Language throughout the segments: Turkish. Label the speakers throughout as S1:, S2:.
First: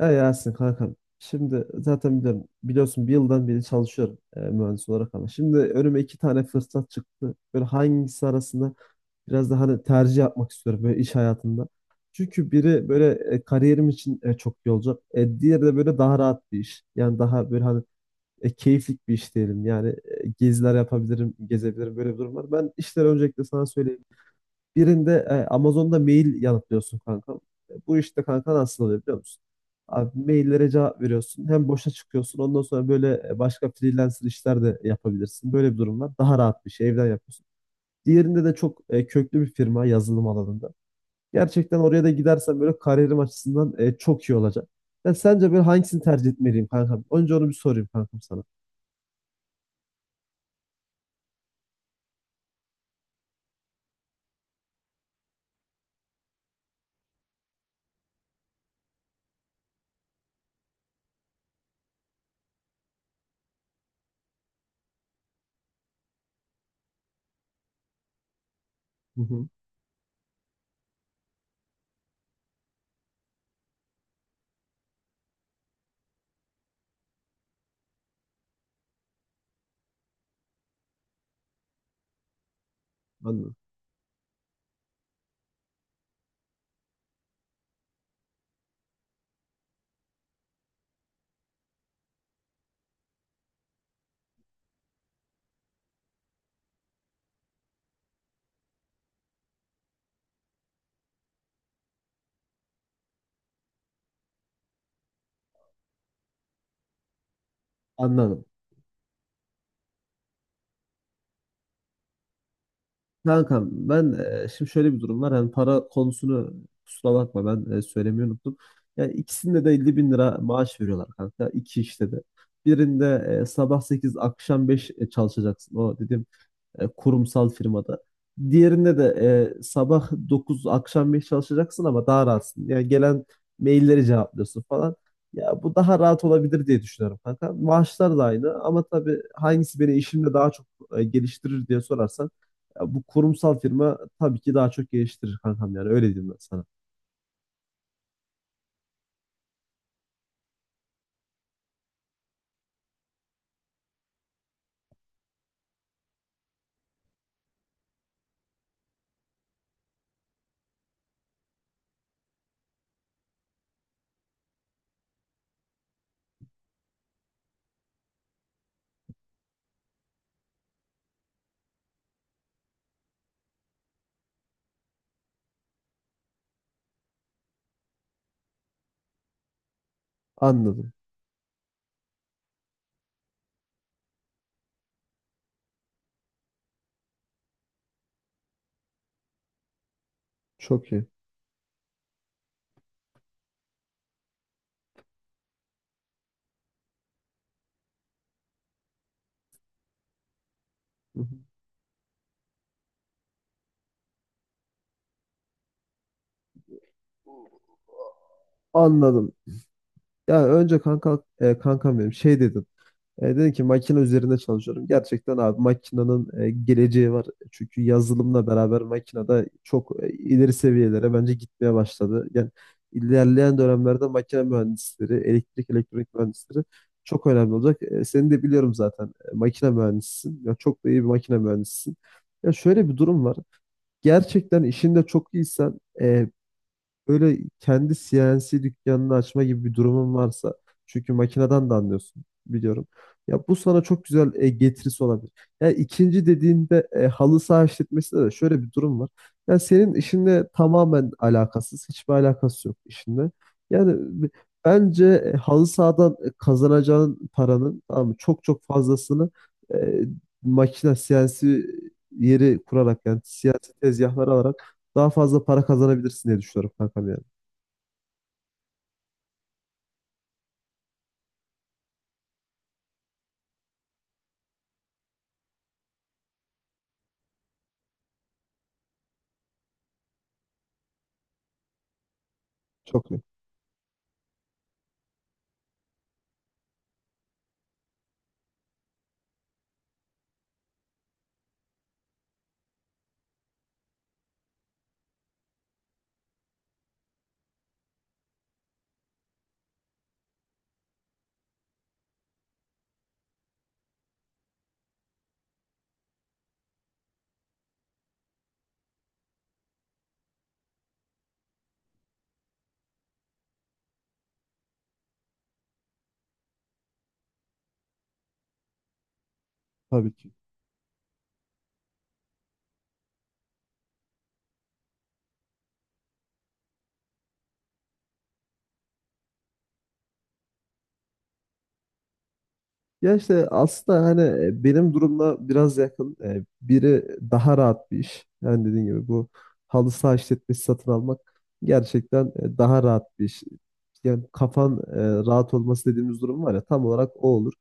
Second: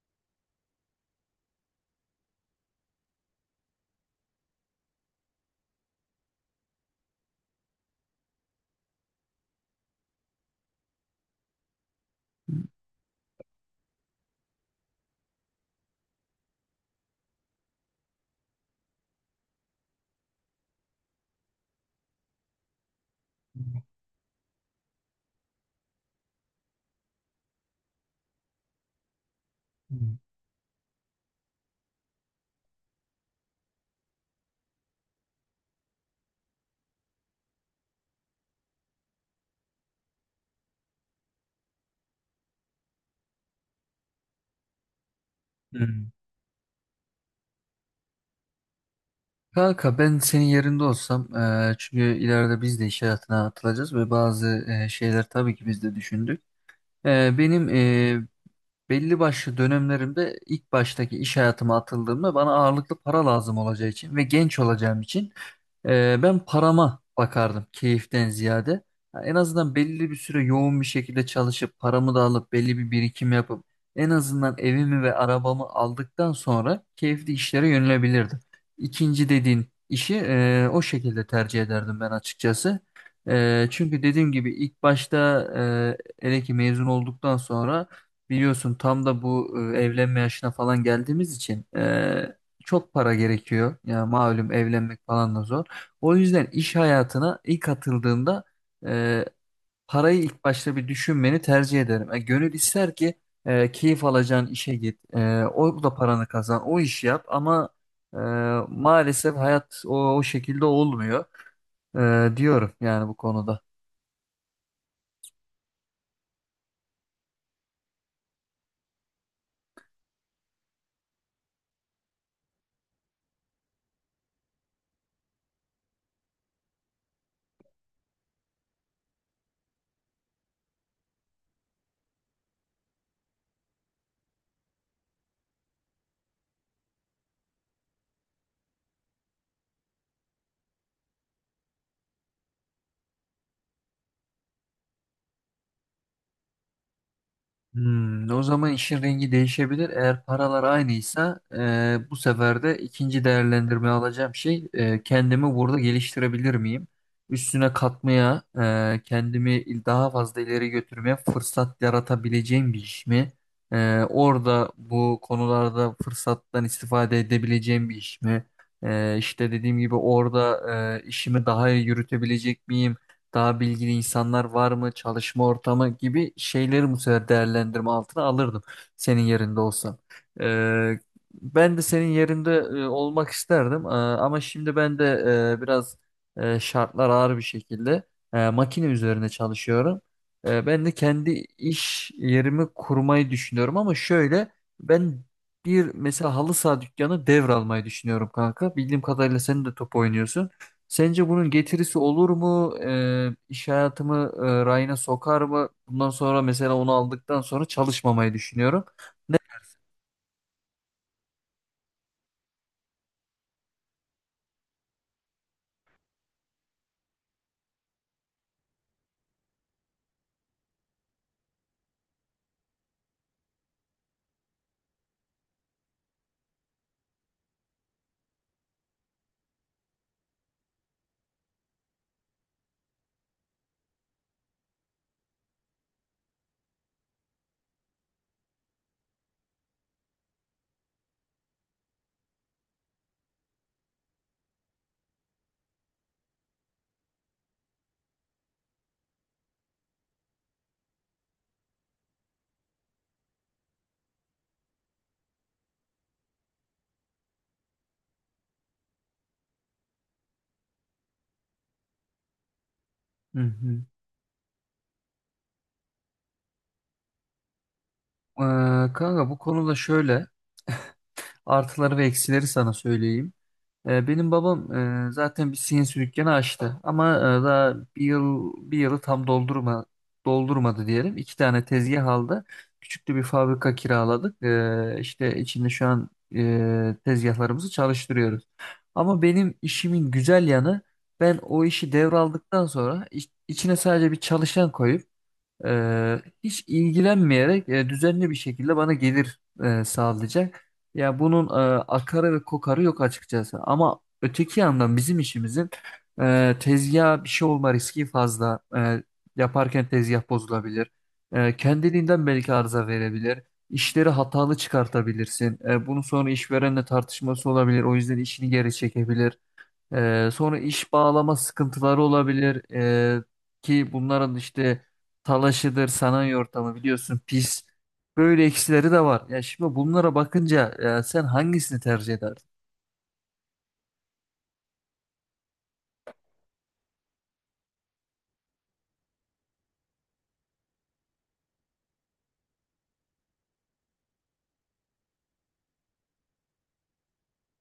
S1: Ya Yasin kankam. Şimdi zaten biliyorum, biliyorsun bir yıldan beri çalışıyorum mühendis olarak ama. Şimdi önüme iki tane fırsat çıktı. Böyle hangisi arasında biraz daha hani tercih yapmak istiyorum böyle iş hayatında. Çünkü
S2: Hmm.
S1: biri böyle kariyerim için çok iyi olacak. Diğeri de böyle daha rahat bir iş. Yani daha böyle hani keyiflik bir iş diyelim. Yani, geziler yapabilirim, gezebilirim, böyle bir durum var. Ben işleri öncelikle sana söyleyeyim. Birinde Amazon'da mail yanıtlıyorsun kanka. Bu işte kanka nasıl oluyor biliyor musun? Abi maillere cevap veriyorsun. Hem boşa çıkıyorsun. Ondan sonra böyle başka freelancer işler de yapabilirsin. Böyle bir durum var. Daha rahat bir şey. Evden yapıyorsun. Diğerinde de çok köklü bir firma yazılım alanında. Gerçekten oraya da gidersen böyle kariyerim açısından çok iyi olacak. Ben sence böyle hangisini tercih etmeliyim kankam? Önce onu bir sorayım kankam sana.
S2: Kanka ben senin yerinde olsam çünkü ileride biz de iş hayatına atılacağız ve bazı şeyler tabii ki biz de düşündük. Benim belli başlı dönemlerimde ilk baştaki iş hayatıma atıldığımda bana ağırlıklı para lazım olacağı için ve genç olacağım için ben parama bakardım keyiften ziyade. Ya
S1: Hı
S2: en
S1: hı.
S2: azından belli bir süre yoğun bir şekilde çalışıp paramı da alıp belli bir birikim yapıp en azından evimi ve arabamı aldıktan sonra keyifli işlere yönelebilirdim. İkinci dediğin işi o şekilde tercih ederdim ben açıkçası.
S1: Anladım.
S2: Çünkü dediğim gibi ilk başta hele ki mezun olduktan sonra biliyorsun tam da bu evlenme yaşına falan geldiğimiz için, çok para gerekiyor. Ya malum evlenmek falan da zor. O yüzden iş hayatına ilk atıldığında e, parayı ilk başta bir düşünmeni tercih ederim. Gönül ister ki keyif alacağın işe git. E, o da paranı kazan. O işi yap ama e,
S1: Anladım.
S2: maalesef hayat o şekilde olmuyor diyorum yani bu konuda.
S1: Kankam ben, şimdi şöyle bir durum var. Hani para konusunu kusura bakma, ben söylemeyi unuttum. Yani ikisinde de 50 bin lira maaş veriyorlar kanka. İki işte de. Birinde sabah 8, akşam 5 çalışacaksın. O dedim, kurumsal firmada. Diğerinde de sabah 9 akşam 5 çalışacaksın ama daha rahatsın. Yani gelen mailleri cevaplıyorsun falan. Ya bu daha rahat olabilir diye düşünüyorum kanka. Maaşlar da aynı ama tabii hangisi beni işimde daha çok geliştirir diye sorarsan, ya bu kurumsal firma tabii ki daha çok geliştirir kankam, yani öyle diyeyim ben sana.
S2: Hmm, o zaman işin rengi değişebilir. Eğer paralar aynıysa bu sefer de ikinci değerlendirme alacağım şey, kendimi burada geliştirebilir miyim? Üstüne katmaya, kendimi daha fazla ileri götürmeye fırsat yaratabileceğim bir iş mi? Orada bu konularda fırsattan istifade edebileceğim bir iş mi? İşte dediğim gibi orada işimi daha iyi yürütebilecek miyim? Daha bilgili insanlar var mı, çalışma ortamı gibi şeyleri bu sefer değerlendirme altına alırdım senin yerinde olsam.
S1: Anladım.
S2: Ee, Ben de senin yerinde olmak isterdim. Ama şimdi ben de biraz, şartlar ağır bir şekilde makine üzerine çalışıyorum. Ben
S1: Çok
S2: de
S1: iyi.
S2: kendi iş yerimi kurmayı düşünüyorum ama şöyle, ben bir mesela halı saha dükkanı devralmayı düşünüyorum kanka. Bildiğim kadarıyla sen de top oynuyorsun.
S1: Hı hı.
S2: Sence bunun getirisi olur mu? İş hayatımı rayına sokar mı? Bundan sonra mesela onu aldıktan sonra çalışmamayı düşünüyorum.
S1: Anladım.
S2: Ne-
S1: Ya önce kanka, kankam benim şey dedi. Dedim ki makine üzerinde çalışıyorum. Gerçekten abi makinenin geleceği var. Çünkü yazılımla beraber makine de çok ileri seviyelere bence gitmeye başladı. Yani ilerleyen dönemlerde makine mühendisleri, elektrik elektronik mühendisleri çok önemli olacak. Seni de biliyorum zaten, makine mühendisisin. Ya çok da iyi bir makine mühendisisin. Ya şöyle bir durum var. Gerçekten işinde çok iyisen, böyle kendi CNC dükkanını açma gibi bir durumun varsa, çünkü makineden de anlıyorsun biliyorum. Ya bu sana çok güzel getirisi olabilir. Ya ikinci dediğinde halı saha işletmesinde de şöyle bir durum var. Ya senin işinle tamamen alakasız, hiçbir alakası yok işinle. Yani b- bence halı sahadan kazanacağın paranın, tamam mı, çok çok fazlasını e, makine CNC yeri kurarak, yani
S2: Hı
S1: CNC
S2: hı.
S1: tezgahları alarak daha fazla para kazanabilirsin diye düşünüyorum kankam yani.
S2: Kanka bu konuda şöyle artıları ve eksileri sana söyleyeyim. Benim babam zaten bir CNC dükkanı açtı ama daha bir yıl, bir yılı tam doldurmadı diyelim. İki tane tezgah aldı. Küçük
S1: Çok
S2: de
S1: net.
S2: bir fabrika kiraladık. İşte içinde şu an tezgahlarımızı çalıştırıyoruz. Ama benim işimin güzel yanı, ben o işi devraldıktan sonra içine sadece bir çalışan koyup hiç ilgilenmeyerek düzenli bir şekilde bana gelir sağlayacak. Ya bunun akarı ve kokarı yok açıkçası. Ama öteki yandan bizim işimizin tezgaha bir şey olma riski fazla. Yaparken tezgah bozulabilir. Kendiliğinden belki arıza verebilir. İşleri hatalı çıkartabilirsin. Bunun sonra işverenle tartışması olabilir. O yüzden işini geri çekebilir.
S1: Tabii ki.
S2: Sonra iş bağlama sıkıntıları olabilir. Ki bunların işte talaşıdır, sanayi ortamı biliyorsun pis. Böyle eksileri de var. Ya şimdi bunlara bakınca ya sen hangisini tercih ederdin?
S1: Ya işte aslında hani benim durumla biraz yakın. Biri daha rahat bir iş. Yani dediğim gibi bu halı saha işletmesi satın almak gerçekten daha rahat bir iş. Yani kafan rahat olması dediğimiz durum var ya, tam olarak o olur.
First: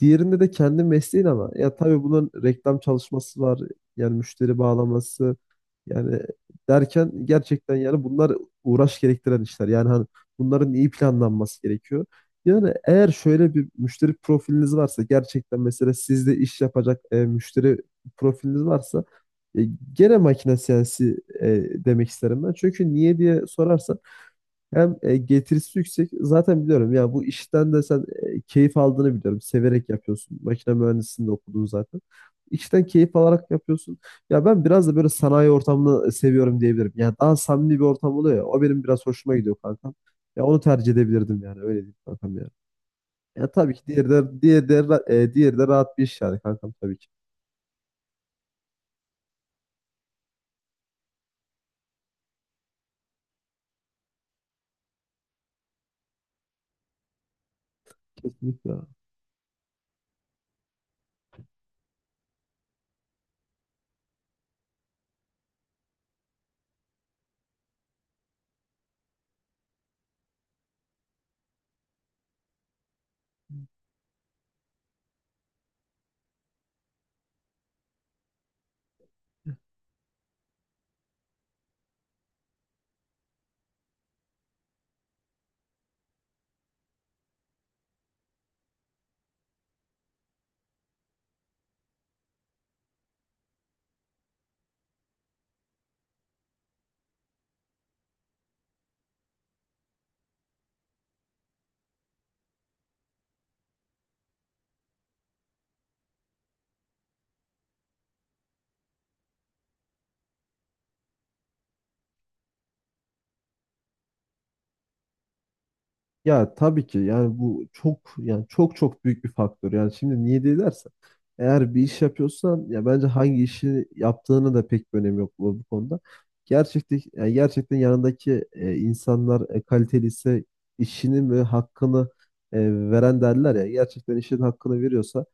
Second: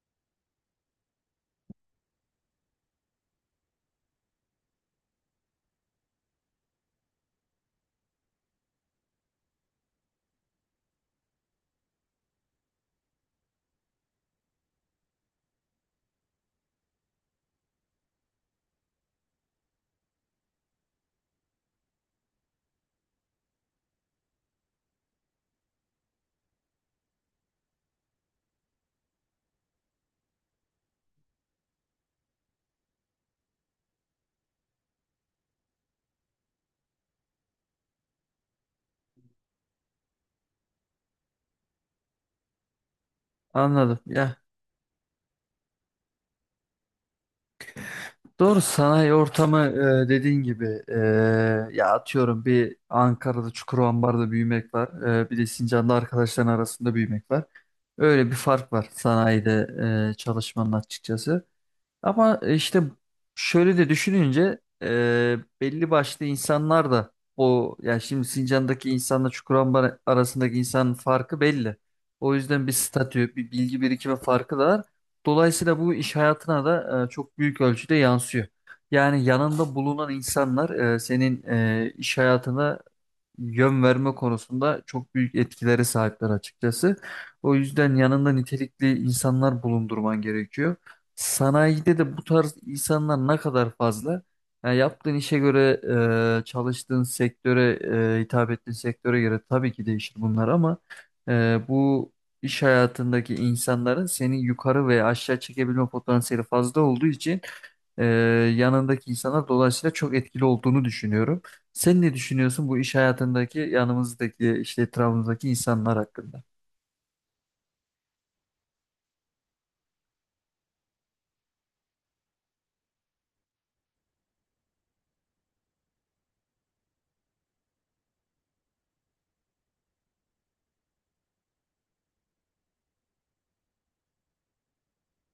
S1: Diğerinde de kendi mesleğin ama ya tabii bunun reklam çalışması var. Yani müşteri bağlaması, yani derken gerçekten yani bunlar uğraş gerektiren işler. Yani hani bunların iyi planlanması gerekiyor. Yani eğer şöyle bir müşteri profiliniz varsa, gerçekten mesela sizde iş yapacak müşteri profiliniz varsa, e, gene makine siyasi e, demek isterim ben. Çünkü niye diye sorarsan, hem getirisi yüksek. Zaten biliyorum ya bu işten de sen keyif aldığını biliyorum. Severek yapıyorsun. Makine mühendisliğinde de okudun zaten. İşten keyif alarak yapıyorsun. Ya ben biraz da böyle sanayi ortamını seviyorum diyebilirim. Yani daha samimi bir ortam oluyor ya. O benim biraz hoşuma gidiyor kankam. Ya onu tercih edebilirdim yani. Öyle diyeyim kankam yani. Ya tabii ki
S2: Anladım.
S1: diğeri
S2: Ya
S1: de, diğeri de rahat bir iş yani kankam, tabii ki.
S2: doğru, sanayi ortamı dediğin gibi, ya atıyorum bir Ankara'da Çukurova'da büyümek var. E, bir de Sincan'da arkadaşların arasında büyümek var. Öyle bir
S1: Kesinlikle.
S2: fark var sanayide çalışmanın açıkçası. Ama işte şöyle de düşününce belli başlı insanlar da o, yani şimdi Sincan'daki insanla Çukurambar arasındaki insanın farkı belli. O yüzden bir statü, bir bilgi birikimi farkı da var. Dolayısıyla bu iş hayatına da çok büyük ölçüde yansıyor. Yani yanında bulunan insanlar, senin iş hayatına yön verme konusunda çok büyük etkilere sahipler açıkçası. O yüzden yanında nitelikli insanlar bulundurman gerekiyor. Sanayide de bu tarz insanlar ne kadar fazla? Yani yaptığın işe göre, çalıştığın sektöre, hitap ettiğin sektöre göre tabii ki değişir bunlar ama bu iş hayatındaki insanların seni yukarı veya aşağı çekebilme potansiyeli fazla olduğu için e, yanındaki insanlar dolayısıyla çok etkili olduğunu düşünüyorum. Sen ne düşünüyorsun bu iş hayatındaki yanımızdaki, işte etrafımızdaki insanlar hakkında?
S1: Ya tabii ki yani bu çok, yani çok çok büyük bir faktör. Yani şimdi niye diye dersen, eğer bir iş yapıyorsan ya bence hangi işi yaptığını da pek bir önemi yok bu konuda. Gerçekten yani gerçekten yanındaki insanlar kaliteli ise, işinin ve hakkını e, veren derler ya, gerçekten işin hakkını veriyorsa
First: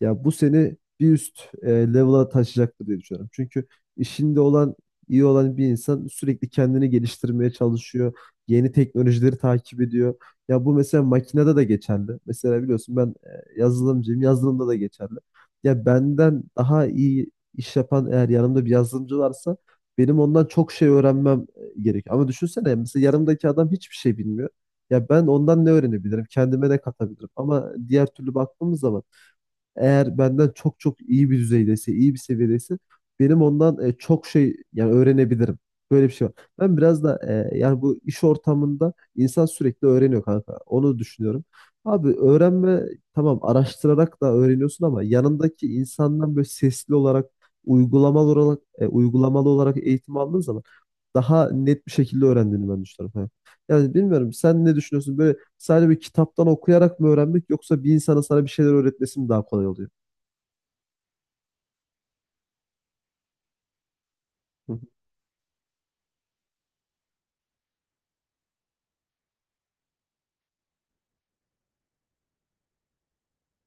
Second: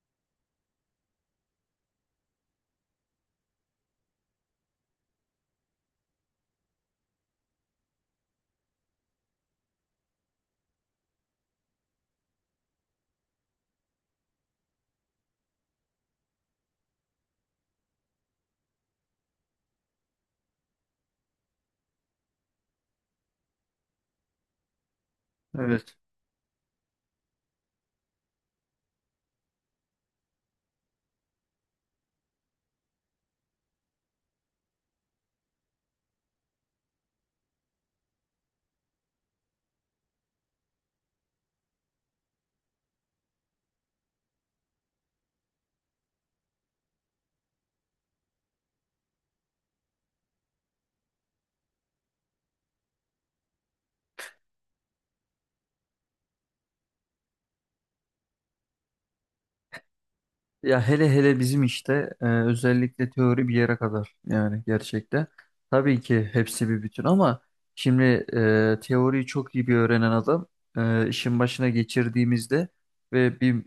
S1: ya bu seni bir üst level'a taşıyacaktır diye düşünüyorum. Çünkü işinde olan, iyi olan bir insan sürekli kendini geliştirmeye çalışıyor. Yeni teknolojileri takip ediyor. Ya bu mesela makinede de geçerli. Mesela biliyorsun ben yazılımcıyım. Yazılımda da geçerli. Ya benden daha iyi iş yapan, eğer yanımda bir yazılımcı varsa, benim ondan çok şey öğrenmem gerekiyor. Ama düşünsene, mesela yanımdaki adam hiçbir şey bilmiyor. Ya ben ondan ne
S2: Evet.
S1: öğrenebilirim? Kendime ne katabilirim? Ama diğer türlü baktığımız zaman, eğer benden çok çok iyi bir düzeydeyse, iyi bir seviyedeyse, benim ondan çok şey yani öğrenebilirim. Böyle bir şey var. Ben biraz da yani bu iş ortamında insan sürekli öğreniyor kanka. Onu düşünüyorum. Abi öğrenme, tamam, araştırarak da öğreniyorsun ama yanındaki insandan böyle sesli olarak, uygulamalı olarak eğitim aldığın zaman daha net bir şekilde öğrendiğini ben düşünüyorum. Yani bilmiyorum, sen ne düşünüyorsun? Böyle sadece bir kitaptan okuyarak mı öğrenmek, yoksa bir insana sana bir şeyler öğretmesi mi daha kolay oluyor?
S2: Ya hele hele bizim işte özellikle teori bir yere kadar yani
S1: Hı hı.
S2: gerçekten. Tabii ki hepsi bir bütün ama şimdi teoriyi çok iyi bir öğrenen adam işin başına geçirdiğimizde ve bir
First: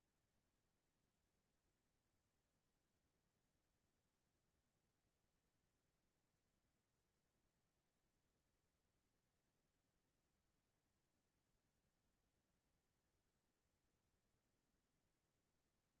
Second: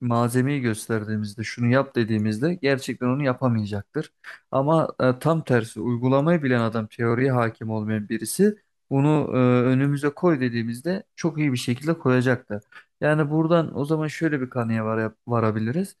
S2: malzemeyi gösterdiğimizde şunu yap dediğimizde gerçekten onu yapamayacaktır. Ama tam tersi uygulamayı bilen adam, teoriye hakim olmayan birisi, bunu e, önümüze koy dediğimizde çok iyi bir şekilde koyacaktır. Yani buradan o zaman şöyle bir kanıya varabiliriz.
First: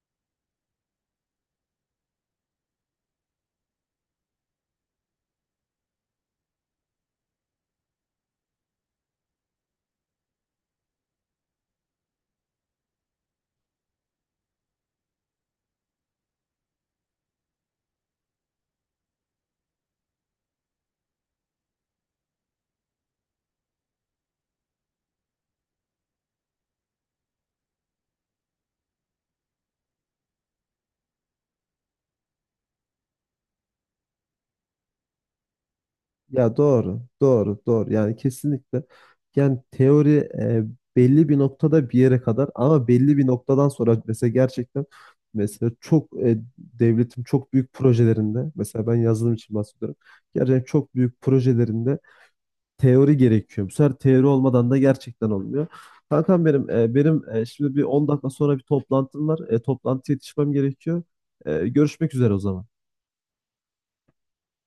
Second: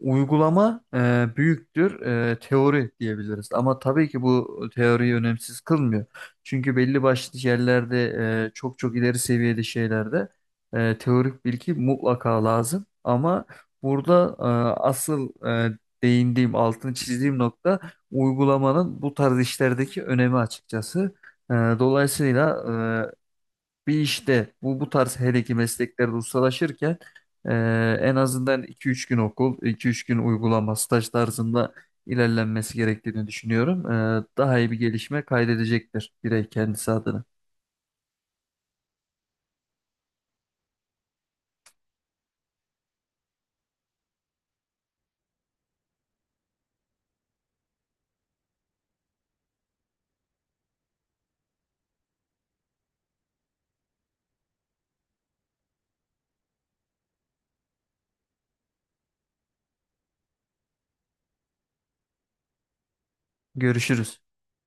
S2: Uygulama büyüktür teori diyebiliriz. Ama tabii ki bu teoriyi önemsiz kılmıyor. Çünkü belli başlı yerlerde çok çok ileri seviyede şeylerde teorik bilgi mutlaka lazım. Ama burada asıl değindiğim, altını çizdiğim nokta, uygulamanın bu tarz işlerdeki önemi açıkçası. Dolayısıyla bir işte bu tarz, hele ki mesleklerde ustalaşırken e, en azından 2-3 gün okul, 2-3 gün uygulama, staj tarzında ilerlenmesi gerektiğini düşünüyorum. E, daha iyi bir gelişme kaydedecektir birey
S1: Ya
S2: kendisi
S1: doğru,
S2: adına.
S1: doğru, doğru. Yani kesinlikle. Yani teori belli bir noktada bir yere kadar, ama belli bir noktadan sonra mesela gerçekten, mesela çok devletin çok büyük projelerinde, mesela ben yazılım için bahsediyorum. Gerçekten çok büyük projelerinde teori gerekiyor. Bu sefer teori olmadan da gerçekten olmuyor. Kankam benim, benim şimdi bir 10 dakika sonra bir toplantım var. Toplantıya yetişmem gerekiyor. Görüşmek üzere o zaman.
S2: Görüşürüz.